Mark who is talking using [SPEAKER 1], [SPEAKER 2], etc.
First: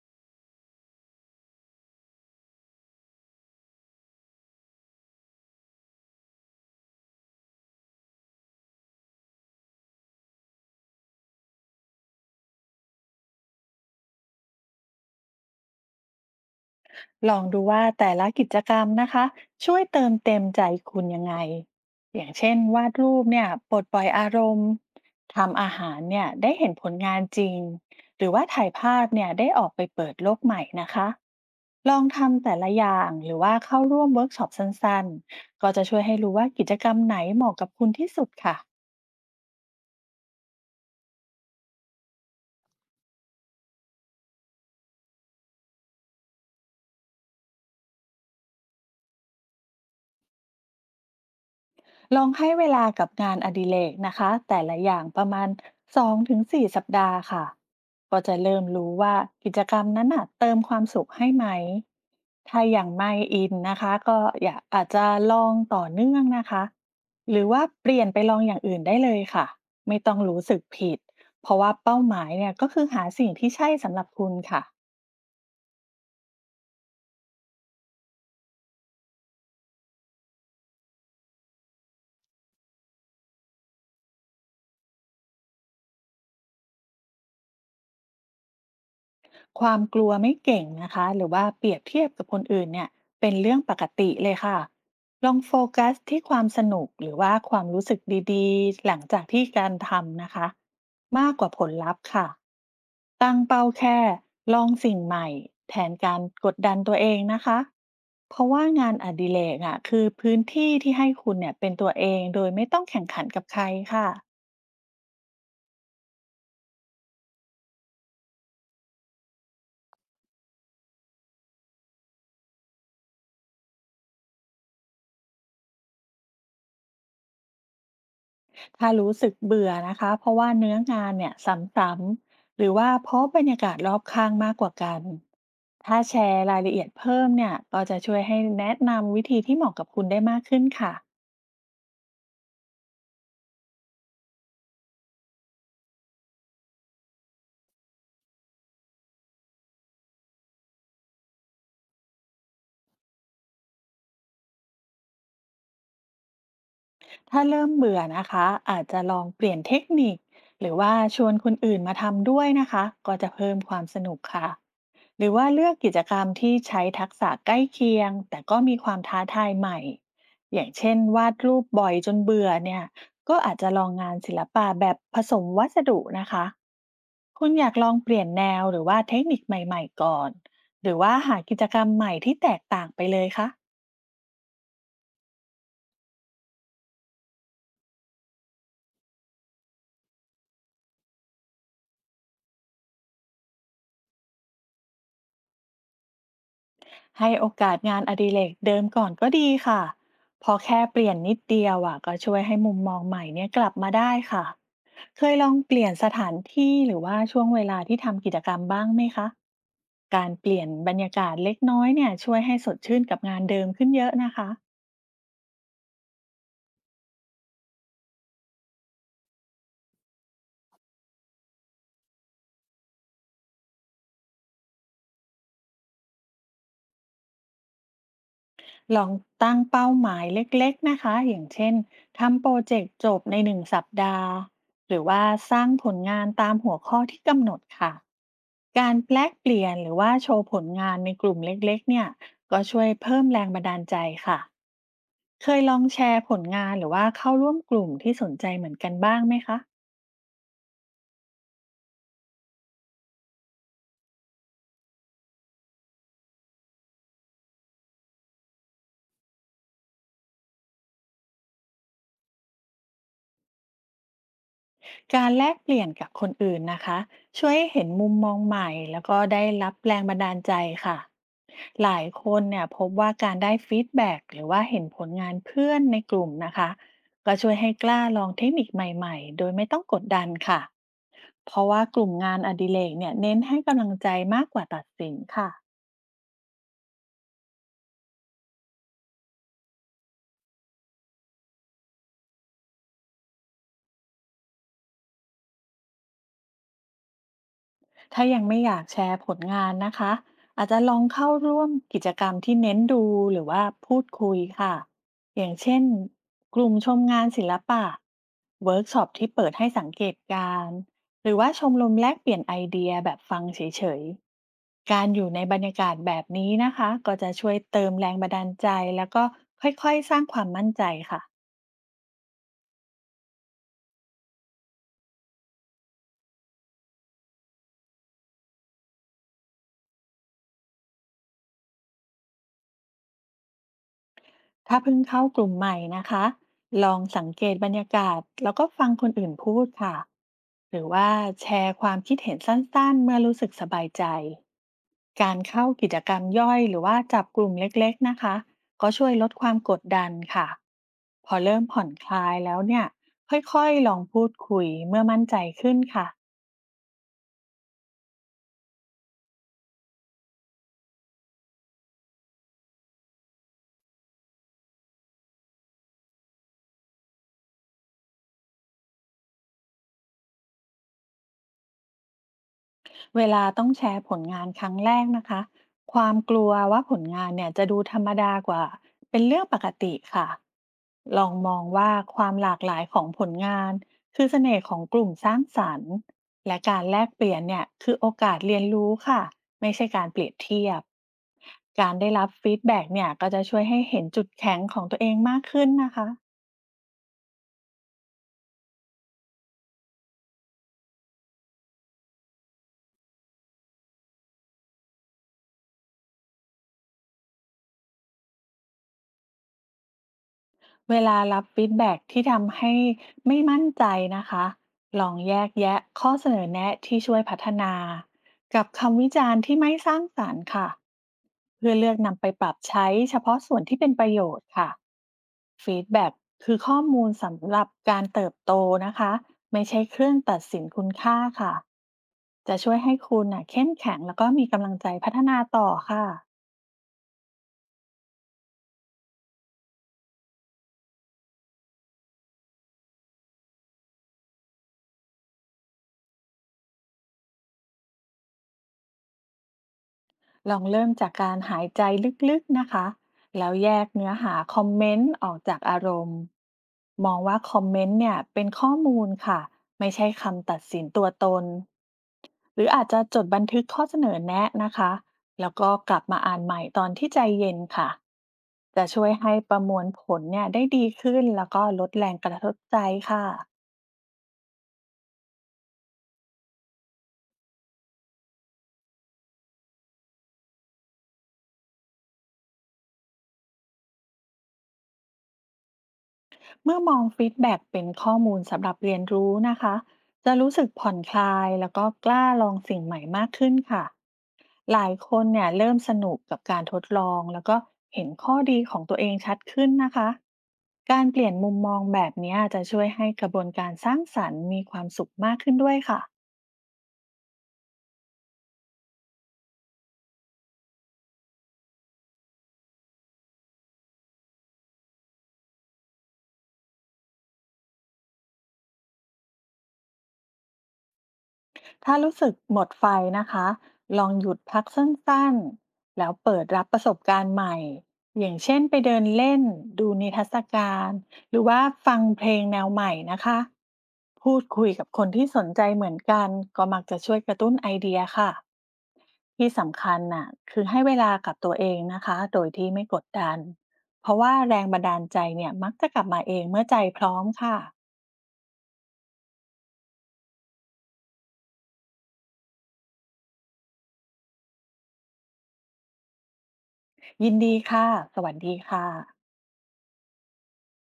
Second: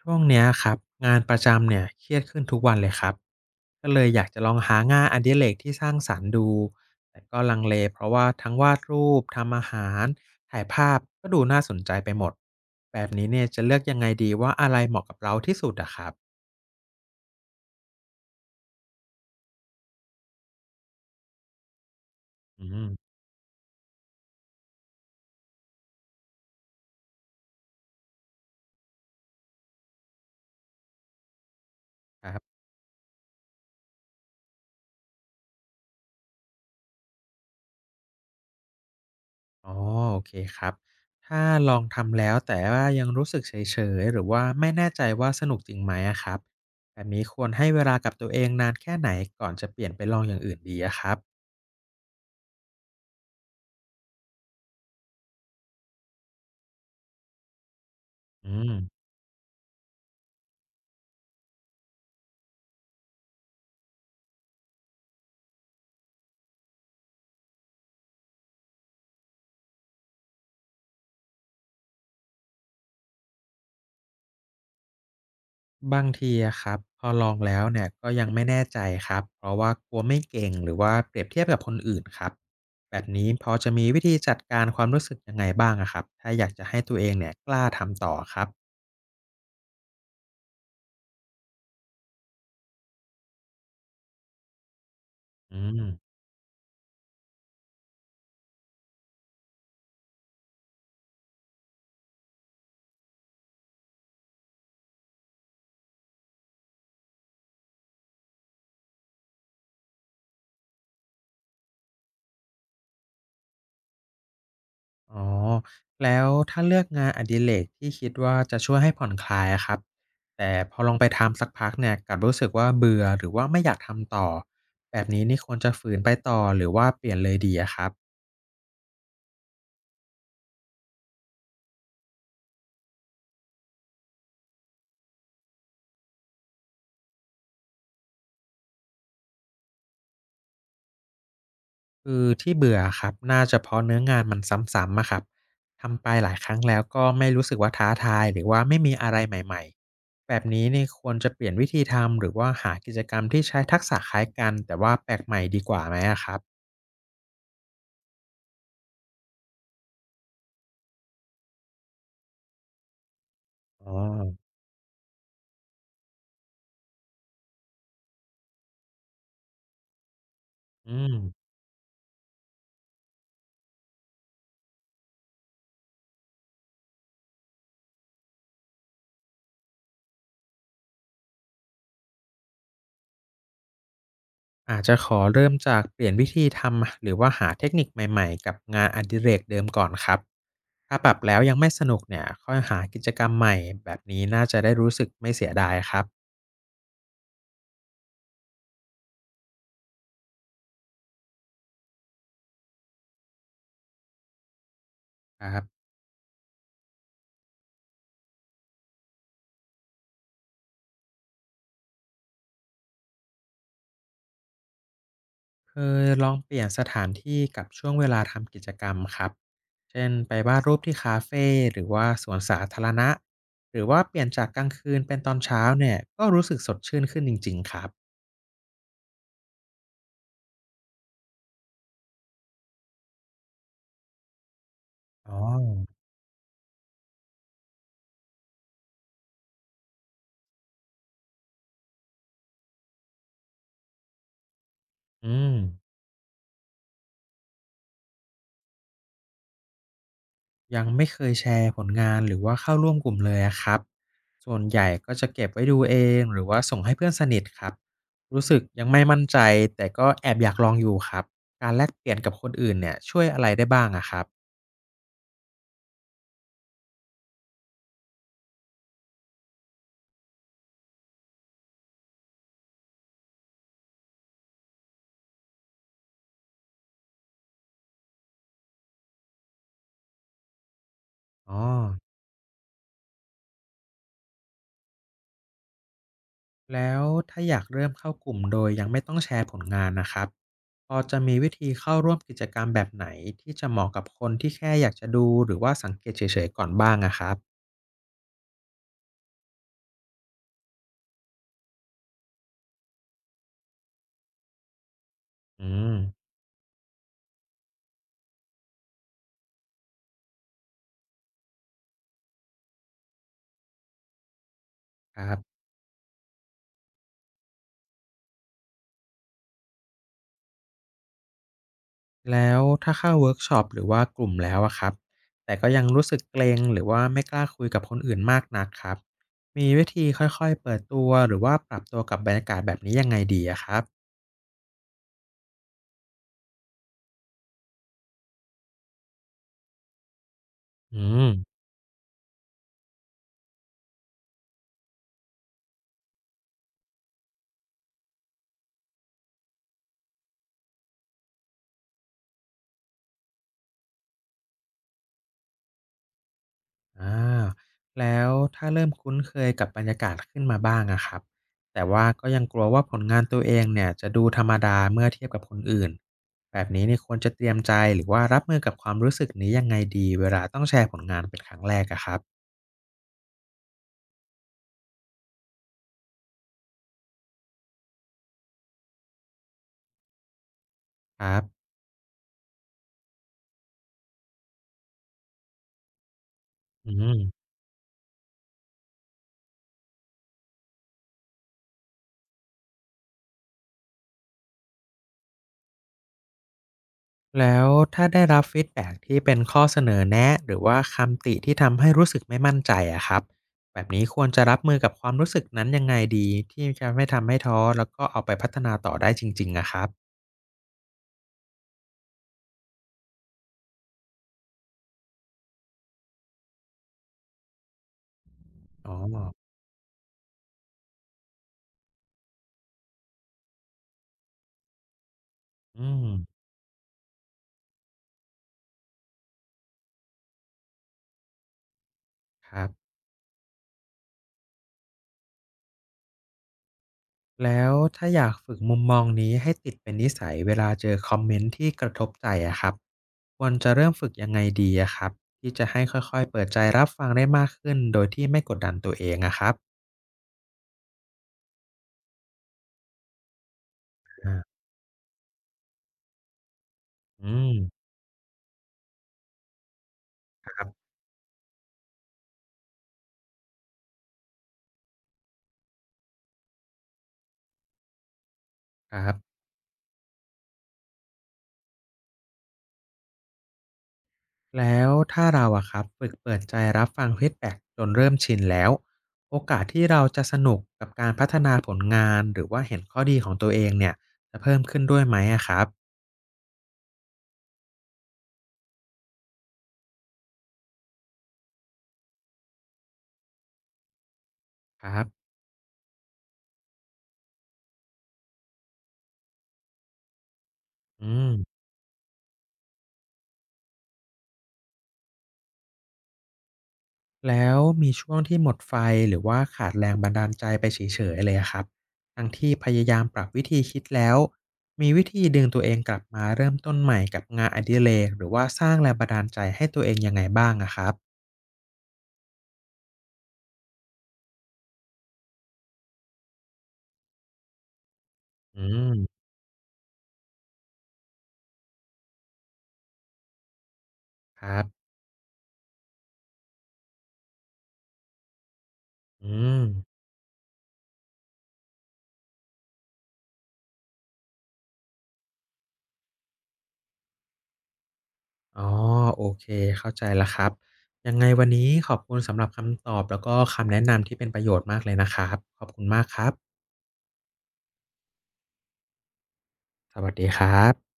[SPEAKER 1] ช่วงเนี้ยครับงานประจำเนี่ยเครียดขึ้นทุกวันเลยครับก็เลยอยากจะลองหางานอดิเรกที่สร้างสรรค์ดูแต่ก็ลังเลเพราะว่าทั้งวาดรูปทำอาหารถ่ายภาพก็ดูน่าสนใจไปหมดแบบนี้เนี่ยจะเลือกยังไงดีว่าอะไรเหมาะกับเราที่สุดอะครับ
[SPEAKER 2] ลองดูว่าแต่ละกิจกรรมนะคะช่วยเติมเต็มใจคุณยังไงอย่างเช่น
[SPEAKER 1] อื
[SPEAKER 2] วาด
[SPEAKER 1] ม
[SPEAKER 2] รูปเนี่ยปลดปล่อยอารมณ์ทำอาหารเนี่ยได้เห็นผลงานจริงหรือว่าถ่ายภาพเนี่ยได้ออกไปเปิดโลกใหม่นะคะลอง
[SPEAKER 1] ครั
[SPEAKER 2] ทำ
[SPEAKER 1] บ
[SPEAKER 2] แต่ละอย่างหรือว่าเข้าร่วมเวิร์กช็อปสั้นๆก็จะกรรมไหนเหมาะกับคุณที่สุดค่ะ
[SPEAKER 1] อ๋อโอเคครับถ้าลองทำแล้วแต่ว่ายังรู้สึกเฉยๆหรือว่าไม่แน่ใจว่าสนุกจริงไหมอะครับแบบนี้ควรให้เวลากับตัวเองนานแค่ไหนก่อนจะเปลี่ยนไปลองอย่างอื่นดีอะครับ
[SPEAKER 2] ลองให้เวลากับงานอดิเรกนะคะแต่ละอย่างประมาณ2-4สสัปดาห์ค่ะก็จะ
[SPEAKER 1] อื
[SPEAKER 2] เริ่ม
[SPEAKER 1] ม
[SPEAKER 2] รู้ว่ากิจกรรมนั้นน่ะเติมความสุขให้ไหมถ้าอย่างไม่อินนะคะก็อยากอาจจะลองต่อเนื่องนะคะหรือว่าเปลี่ยนไปลองอย่างอื่นได้เลยค่ะไม่ต้องรู้สึกผิดเพราะว่าเป้าหมายเนี่ยก็คือหาสิ่งที่ใช่สำหรับคุณค่ะ
[SPEAKER 1] บางทีอะครับพอลองแล้วเนี่ยก็ยังไม่แน่ใจครับเพราะว่ากลัวไม่เก่งหรือว่าเปรียบเทียบกับคนอื่นครับแบบนี้พอจะมีวิธีจัดการความรู้สึกยังไงบ้างอะครับถ้าอยากจะให้ตัวเองเนี่ยกล้าทำต่อครับ
[SPEAKER 2] ความกลัวไม่เก่งนะคะหรือว่าเปรียบเทียบกับคนอื่นเนี่ยเป็นเรื่องปกติเลยค่ะลองโฟ
[SPEAKER 1] อืม
[SPEAKER 2] กัสที่ความสนุกหรือว่าความรู้สึกดีๆหลังจากที่การทำนะคะมากกว่าผลลัพธ์ค่ะตั้งเป้าแค่ลองสิ่งใหม่แทนการกดดันตัวเองนะคะเพราะว่างานอดิเรกอ่ะคือพื้นที่ที่ให้คุณเนี่ยเป็นตัวเองโดยไม่ต้องแข่งขันกับใครค่ะ
[SPEAKER 1] อ๋อแล้วถ้าเลือกงานอดิเรกที่คิดว่าจะช่วยให้ผ่อนคลายอะครับแต่พอลองไปทำสักพักเนี่ยกลับรู้สึกว่าเบื่อหรือว่าไม่อยากทำต่อแบบนี้นี่ควรจะฝืนไปต่อหรือว่าเปลี่ยนเลยดีอะครับ
[SPEAKER 2] ถ้ารู้สึกเบื่อนะคะเพราะว่าเนื้องานเนี่ยซ้ำๆหรือว่าเพราะบรรยากาศรอบข้างมากกว่ากันถ้าแชร์รายละเอียดเพิ่มเนี่ยก็จะช่วยให้แนะนำวิธีที่เหมาะกับคุณได้มากขึ้นค่ะ
[SPEAKER 1] คือที่เบื่ออะครับน่าจะเพราะเนื้องานมันซ้ำๆอะครับทำไปหลายครั้งแล้วก็ไม่รู้สึกว่าท้าทายหรือว่าไม่มีอะไรใหม่ๆแบบนี้นี่ควรจะเปลี่ยนวิธีทำหรือว่าหากิจกรรมที่ใช้ทักษะคล้ายกันแต่ว่าแปลกใหม่ดีกว่าไหมอะครับ
[SPEAKER 2] ถ้าเริ่มเบื่อนะคะอาจจะลองเปลี่ยนเทคนิคหรือว่าชวนคนอื่นมาทำด้วยนะคะก็จะเพิ่มความ
[SPEAKER 1] อ๋อ
[SPEAKER 2] สนุกค่ะหรือว่าเลือกกิจกรรมที่ใช้ทักษะใกล้เคียงแต่ก็มีความท้าทายใหม่อย่าง
[SPEAKER 1] อื
[SPEAKER 2] เช่น
[SPEAKER 1] ม
[SPEAKER 2] วาดรูปบ่อยจนเบื่อเนี่ยก็อาจจะลองงานศิลปะแบบผสมวัสดุนะคะคุณอยากลองเปลี่ยนแนวหรือว่าเทคนิคใหม่ๆก่อนหรือว่าหากิจกรรมใหม่ที่แตกต่างไปเลยคะ
[SPEAKER 1] อาจจะขอเริ่มจากเปลี่ยนวิธีทำหรือว่าหาเทคนิคใหม่ๆกับงานอดิเรกเดิมก่อนครับถ้าปรับแล้วยังไม่สนุกเนี่ยค่อยหากิจกรรมใหม่แบบนี้น่าจะได้รู้สึกไม่เสียดายครับ
[SPEAKER 2] ให้โอกาสงานอดิเรกเดิมก่อนก็ดีค่ะพอแค่เปลี่ยนนิดเดียวอ่ะก็ช่วยให้มุมมองใหม่เนี่ยกลับมาได้ค่ะเคยลอง
[SPEAKER 1] ครั
[SPEAKER 2] เป
[SPEAKER 1] บ
[SPEAKER 2] ลี่ยนสถานที่หรือว่าช่วงเวลาที่ทำกิจกรรมบ้างไหมคะการเปลี่ยนบรรยากาศเล็กน้อยเนี่ยช่วยให้สดชื่นกับงานเดิมขึ้นเยอะนะคะ
[SPEAKER 1] เคยลองเปลี่ยนสถานที่กับช่วงเวลาทำกิจกรรมครับเช่นไปวาดรูปที่คาเฟหรือว่าสวนสาธารณะหรือว่าเปลี่ยนจากกลางคืนเป็นตอนเช้าเนี่ยก็รู้สึกสดชื่นขึ้นจริงๆครับ
[SPEAKER 2] ลองตั้งเป้าหมายเล็กๆ นะคะ อย่างเช่นทำโปรเจกต์จบใน1 สัปดาห์ หรือว่า
[SPEAKER 1] อ๋อ
[SPEAKER 2] สร้างผลงานตามหัวข้อที่กำหนดค่ะ การแลกเปลี่ยนหรือว่าโชว์ผลงานในกลุ่มเล็กๆเนี่ยก็ช่วยเพิ่มแรงบันดาลใจค่ะ
[SPEAKER 1] อื
[SPEAKER 2] เค
[SPEAKER 1] ม
[SPEAKER 2] ยลองแชร์ผลงานหรือว่าเข้าร่วมกลุ่มที่สนใจเหมือนกันบ้างไหมคะ
[SPEAKER 1] ยังไม่เคยแชร์ผลงานหรือว่าเข้าร่วมกลุ่มเลยอะครับส่วนใหญ่ก็จะเก็บไว้ดูเองหรือว่าส่งให้เพื่อนสนิทครับ รู้สึกยังไม่มั่นใจแต่ก็แอบอยากลองอยู่ครับการแลกเปลี่ยนกับคนอื่นเนี่ยช่วยอะไรได้บ้างอะครับ
[SPEAKER 2] การแลกเปลี่ยนกับคนอื่นนะคะช่วยให้เห็นมุมมองใหม่แล้วก็ได้รับแรงบันดาลใจค่ะหลายคนเนี่ยพบว่าการได้ฟีดแบ็กหรือว่าเห็นผลงานเพื่อนในกลุ่มนะคะก็ช่วยให้กล้าลองเทคนิคใหม่ๆโดยไม่ต้องกดดันค่ะเพ
[SPEAKER 1] อ๋อ
[SPEAKER 2] ราะว่ากลุ่มงานอดิเรกเนี่ยเน้นให้กำลังใจมากกว่าตัดสินค่ะ
[SPEAKER 1] แล้วถ้าอยากเริ่มเข้ากลุ่มโดยยังไม่ต้องแชร์ผลงานนะครับพอจะมีวิธีเข้าร่วมกิจกรรมแบบไหนที่จะเหมาะกับคนที่แค่อยากจะดูหรือว่าสังเกตเฉยๆก่อนบ้างอะครับ
[SPEAKER 2] ถ้ายังไม่อยากแชร์ผลงานนะคะอาจจะลองเข้าร่วมกิจกรรมที่เน้นดูหรือว่าพูดคุยค่ะอย่าง
[SPEAKER 1] อื
[SPEAKER 2] เช่น
[SPEAKER 1] ม
[SPEAKER 2] กลุ่มชมงานศิลปะเวิร์กช็อปที่เปิดให้สังเกตการณ์หรือว่าชมรมแลกเปลี่ยนไอเดียแบบฟังเฉยๆ การอ
[SPEAKER 1] ค
[SPEAKER 2] ยู่
[SPEAKER 1] รั
[SPEAKER 2] ในบร
[SPEAKER 1] บ
[SPEAKER 2] รยากาศแบบนี้นะคะก็จะช่วยเติมแรงบันดาลใจแล้วก็ค่อยๆ สร้างความมั่นใจค่ะ
[SPEAKER 1] แล้วถ้าเข้าเวิร์กช็อปหรือว่ากลุ่มแล้วอะครับแต่ก็ยังรู้สึกเกรงหรือว่าไม่กล้าคุยกับคนอื่นมากนักครับมีวิธีค่อยๆเปิดตัวหรือว่าปรับตัวกับบรรยากาศแบบนี้ยังไงดีอะครับ
[SPEAKER 2] ถ้าเพิ่งเข้ากลุ่มใหม่นะคะลองสังเกตบรรยากาศแล้วก็ฟังคนอื่นพูดค่ะหรือ
[SPEAKER 1] อื
[SPEAKER 2] ว่า
[SPEAKER 1] ม
[SPEAKER 2] แชร์ความคิดเห็นสั้นๆเมื่อรู้สึกสบายใจ การเข้ากิจกรรมย่อยหรือว่าจับกลุ่มเล็กๆนะคะก็ช่วยลดความกดดันค่ะพอเริ่มผ่อนคลายแล้วเนี่ยค่อยๆลองพูดคุยเมื่อมั่นใจขึ้นค่ะ
[SPEAKER 1] อาแล้วถ้าเริ่มคุ้นเคยกับบรรยากาศขึ้นมาบ้างอะครับแต่ว่าก็ยังกลัวว่าผลงานตัวเองเนี่ยจะดูธรรมดาเมื่อเทียบกับคนอื่นแบบนี้นี่ควรจะเตรียมใจหรือว่ารับมือกับความรู้สึกนี้ยังไงดีเวลาต้องแชร์ผลงานเป็นครั้งแรกอะครับ
[SPEAKER 2] เวลาต้องแชร์ผลงานครั้งแรกนะคะความกลัวว่าผลงานเนี่ยจะดูธรรมดากว่าเป็นเรื่องปกติค่ะล
[SPEAKER 1] ค
[SPEAKER 2] อง
[SPEAKER 1] รับ
[SPEAKER 2] มองว่าความหลากหลายของผลงานคือเสน่ห์ของกลุ่มสร้างสรรค์และการ
[SPEAKER 1] อื
[SPEAKER 2] แลกเปลี่ยน
[SPEAKER 1] ม
[SPEAKER 2] เนี่ยคือโอกาสเรียนรู้ค่ะไม่ใช่การเปรียบเทียบการได้รับฟีดแบ็กเนี่ยก็จะช่วยให้เห็นจุดแข็งของตัวเองมากขึ้นนะคะ
[SPEAKER 1] แล้วถ้าได้รับฟีดแบ็กที่เป็นข้อเสนอแนะหรือว่าคำติที่ทำให้รู้สึกไม่มั่นใจอะครับแบบนี้ควรจะรับมือกับความรู้สึกนั้นยังไงดีที่จะไม่ทำให้ท้อแล้วก็เอาไปพัฒนาต่อได้จริงๆอะครับ
[SPEAKER 2] เวลารับฟีดแบ็กที่ทำให้ไม่มั่นใจนะคะลองแยกแยะข้อเสนอแนะที่ช่วยพัฒนากับ
[SPEAKER 1] อ๋อ
[SPEAKER 2] คำวิจารณ์ที่ไม่สร้างสรรค์ค่ะเพื่อเลือกนำไปปรับใช้เฉพาะส่วนที่เป็นประโยชน์ค่ะฟีด
[SPEAKER 1] อืม
[SPEAKER 2] แบ็กคือข้อมูลสำหรับการเติบโตนะคะไม่ใช่เครื่องตัดสินคุณค่าค่ะ
[SPEAKER 1] ค
[SPEAKER 2] จะ
[SPEAKER 1] รับ
[SPEAKER 2] ช่วยให้คุณน่ะเข้มแข็งแล้วก็มีกำลังใจพัฒนาต่อค่ะ
[SPEAKER 1] แล้วถ้าอยากฝึกมุมมองนี้ให้ติดเป็นนิสัยเวลาเจอคอมเมนต์ที่กระทบใจอะครับควรจะเริ่มฝึกยังไงดีอะครับที่จะให้ค่อยๆเปิดใจรับฟังได้มากขึ้นโดยที่ไม่กดดันตัวเองอะครับ
[SPEAKER 2] ลองเริ่มจากการหายใจลึกๆนะคะ แล้วแยกเนื้อหา
[SPEAKER 1] อา
[SPEAKER 2] คอมเมนต์ออกจากอารมณ์ มอง
[SPEAKER 1] อื
[SPEAKER 2] ว่า
[SPEAKER 1] ม
[SPEAKER 2] คอมเมนต์เนี่ยเป็นข้อมูลค่ะ ไม่ใช่คำ
[SPEAKER 1] ค
[SPEAKER 2] ตัด
[SPEAKER 1] รั
[SPEAKER 2] สิ
[SPEAKER 1] บ
[SPEAKER 2] นตัวตน หรืออาจจะจดบันทึกข้อเสนอแนะนะคะ แล้วก็กลับมาอ่านใหม่ตอนที่ใจเย็นค่ะ จะ
[SPEAKER 1] ค
[SPEAKER 2] ช่วย
[SPEAKER 1] รั
[SPEAKER 2] ให้
[SPEAKER 1] บ
[SPEAKER 2] ประมวลผลเนี่ยได้ดีขึ้น แล้วก็ลดแรงกระทบใจค่ะ
[SPEAKER 1] แล้วถ้าเราอะครับฝึกเปิดใจรับฟังฟีดแบ็กจนเริ่มชินแล้วโอกาสที่เราจะสนุกกับการพัฒนาผลงานหรือว่าเห็นข้อดีของตัวเองเนี่ยจะเพิ่มขึ้นด้วยไหมอะครับ
[SPEAKER 2] เมื่อมองฟีดแบ็กเป็นข้อมูลสำหรับเรียนรู้นะคะจะรู้สึกผ่อนคลายแล้วก็กล้าลองสิ่งใหม่มากขึ้นค่ะห
[SPEAKER 1] ค
[SPEAKER 2] ลาย
[SPEAKER 1] รั
[SPEAKER 2] คน
[SPEAKER 1] บ
[SPEAKER 2] เนี่ยเริ่มสนุกกับการทดลองแล้วก็เห็นข้อดีของตัวเองชัดขึ้นนะคะการ
[SPEAKER 1] อื
[SPEAKER 2] เปลี่
[SPEAKER 1] ม
[SPEAKER 2] ยนมุมมองแบบเนี้ยจะช่วยให้กระบวนการสร้างสรรค์มีความสุขมากขึ้นด้วยค่ะ
[SPEAKER 1] แล้วมีช่วงที่หมดไฟหรือว่าขาดแรงบันดาลใจไปเฉยๆเลยอะครับทั้งที่พยายามปรับวิธีคิดแล้ว มีวิธีดึงตัวเองกลับมาเริ่มต้นใหม่กับงานอดิเรกหรือว่าสร้างแรงบันดาลใจให้ตัวเองยังไงบ้างอะครับ
[SPEAKER 2] ถ้ารู้สึกหมดไฟนะคะ ลองหยุดพักสั้นๆ แล้วเปิดรับประสบการณ์ใหม่ อย่างเช่
[SPEAKER 1] อื
[SPEAKER 2] นไปเดิน
[SPEAKER 1] ม
[SPEAKER 2] เล่น ดูนิทรรศการหรือว่าฟังเพลงแนวใหม่นะคะ พู
[SPEAKER 1] ค
[SPEAKER 2] ด
[SPEAKER 1] รั
[SPEAKER 2] คุย
[SPEAKER 1] บ
[SPEAKER 2] กับคนที่สนใจเหมือนกัน ก็มักจะช่วยกระตุ้นไอเดียค่ะ
[SPEAKER 1] อื
[SPEAKER 2] ที่
[SPEAKER 1] ม
[SPEAKER 2] สำคัญน่ะคือให้เวลากับตัวเองนะคะ โดยที่ไม่กดดัน เพราะว่าแรงบันดาลใจเนี่ยมักจะกลับมาเองเมื่อใจพร้อมค่ะ
[SPEAKER 1] อ๋อโอเคเข้าใจแล้วครับ ยังไงวันนี้ขอบคุณสำหรับคำตอบแล้วก็คำแนะนำที่เป็นประโยชน์มากเลยนะครับขอบคุณมากครับ
[SPEAKER 2] ยินดีค่ะสวัสดีค่ะ
[SPEAKER 1] สวัสดีครับ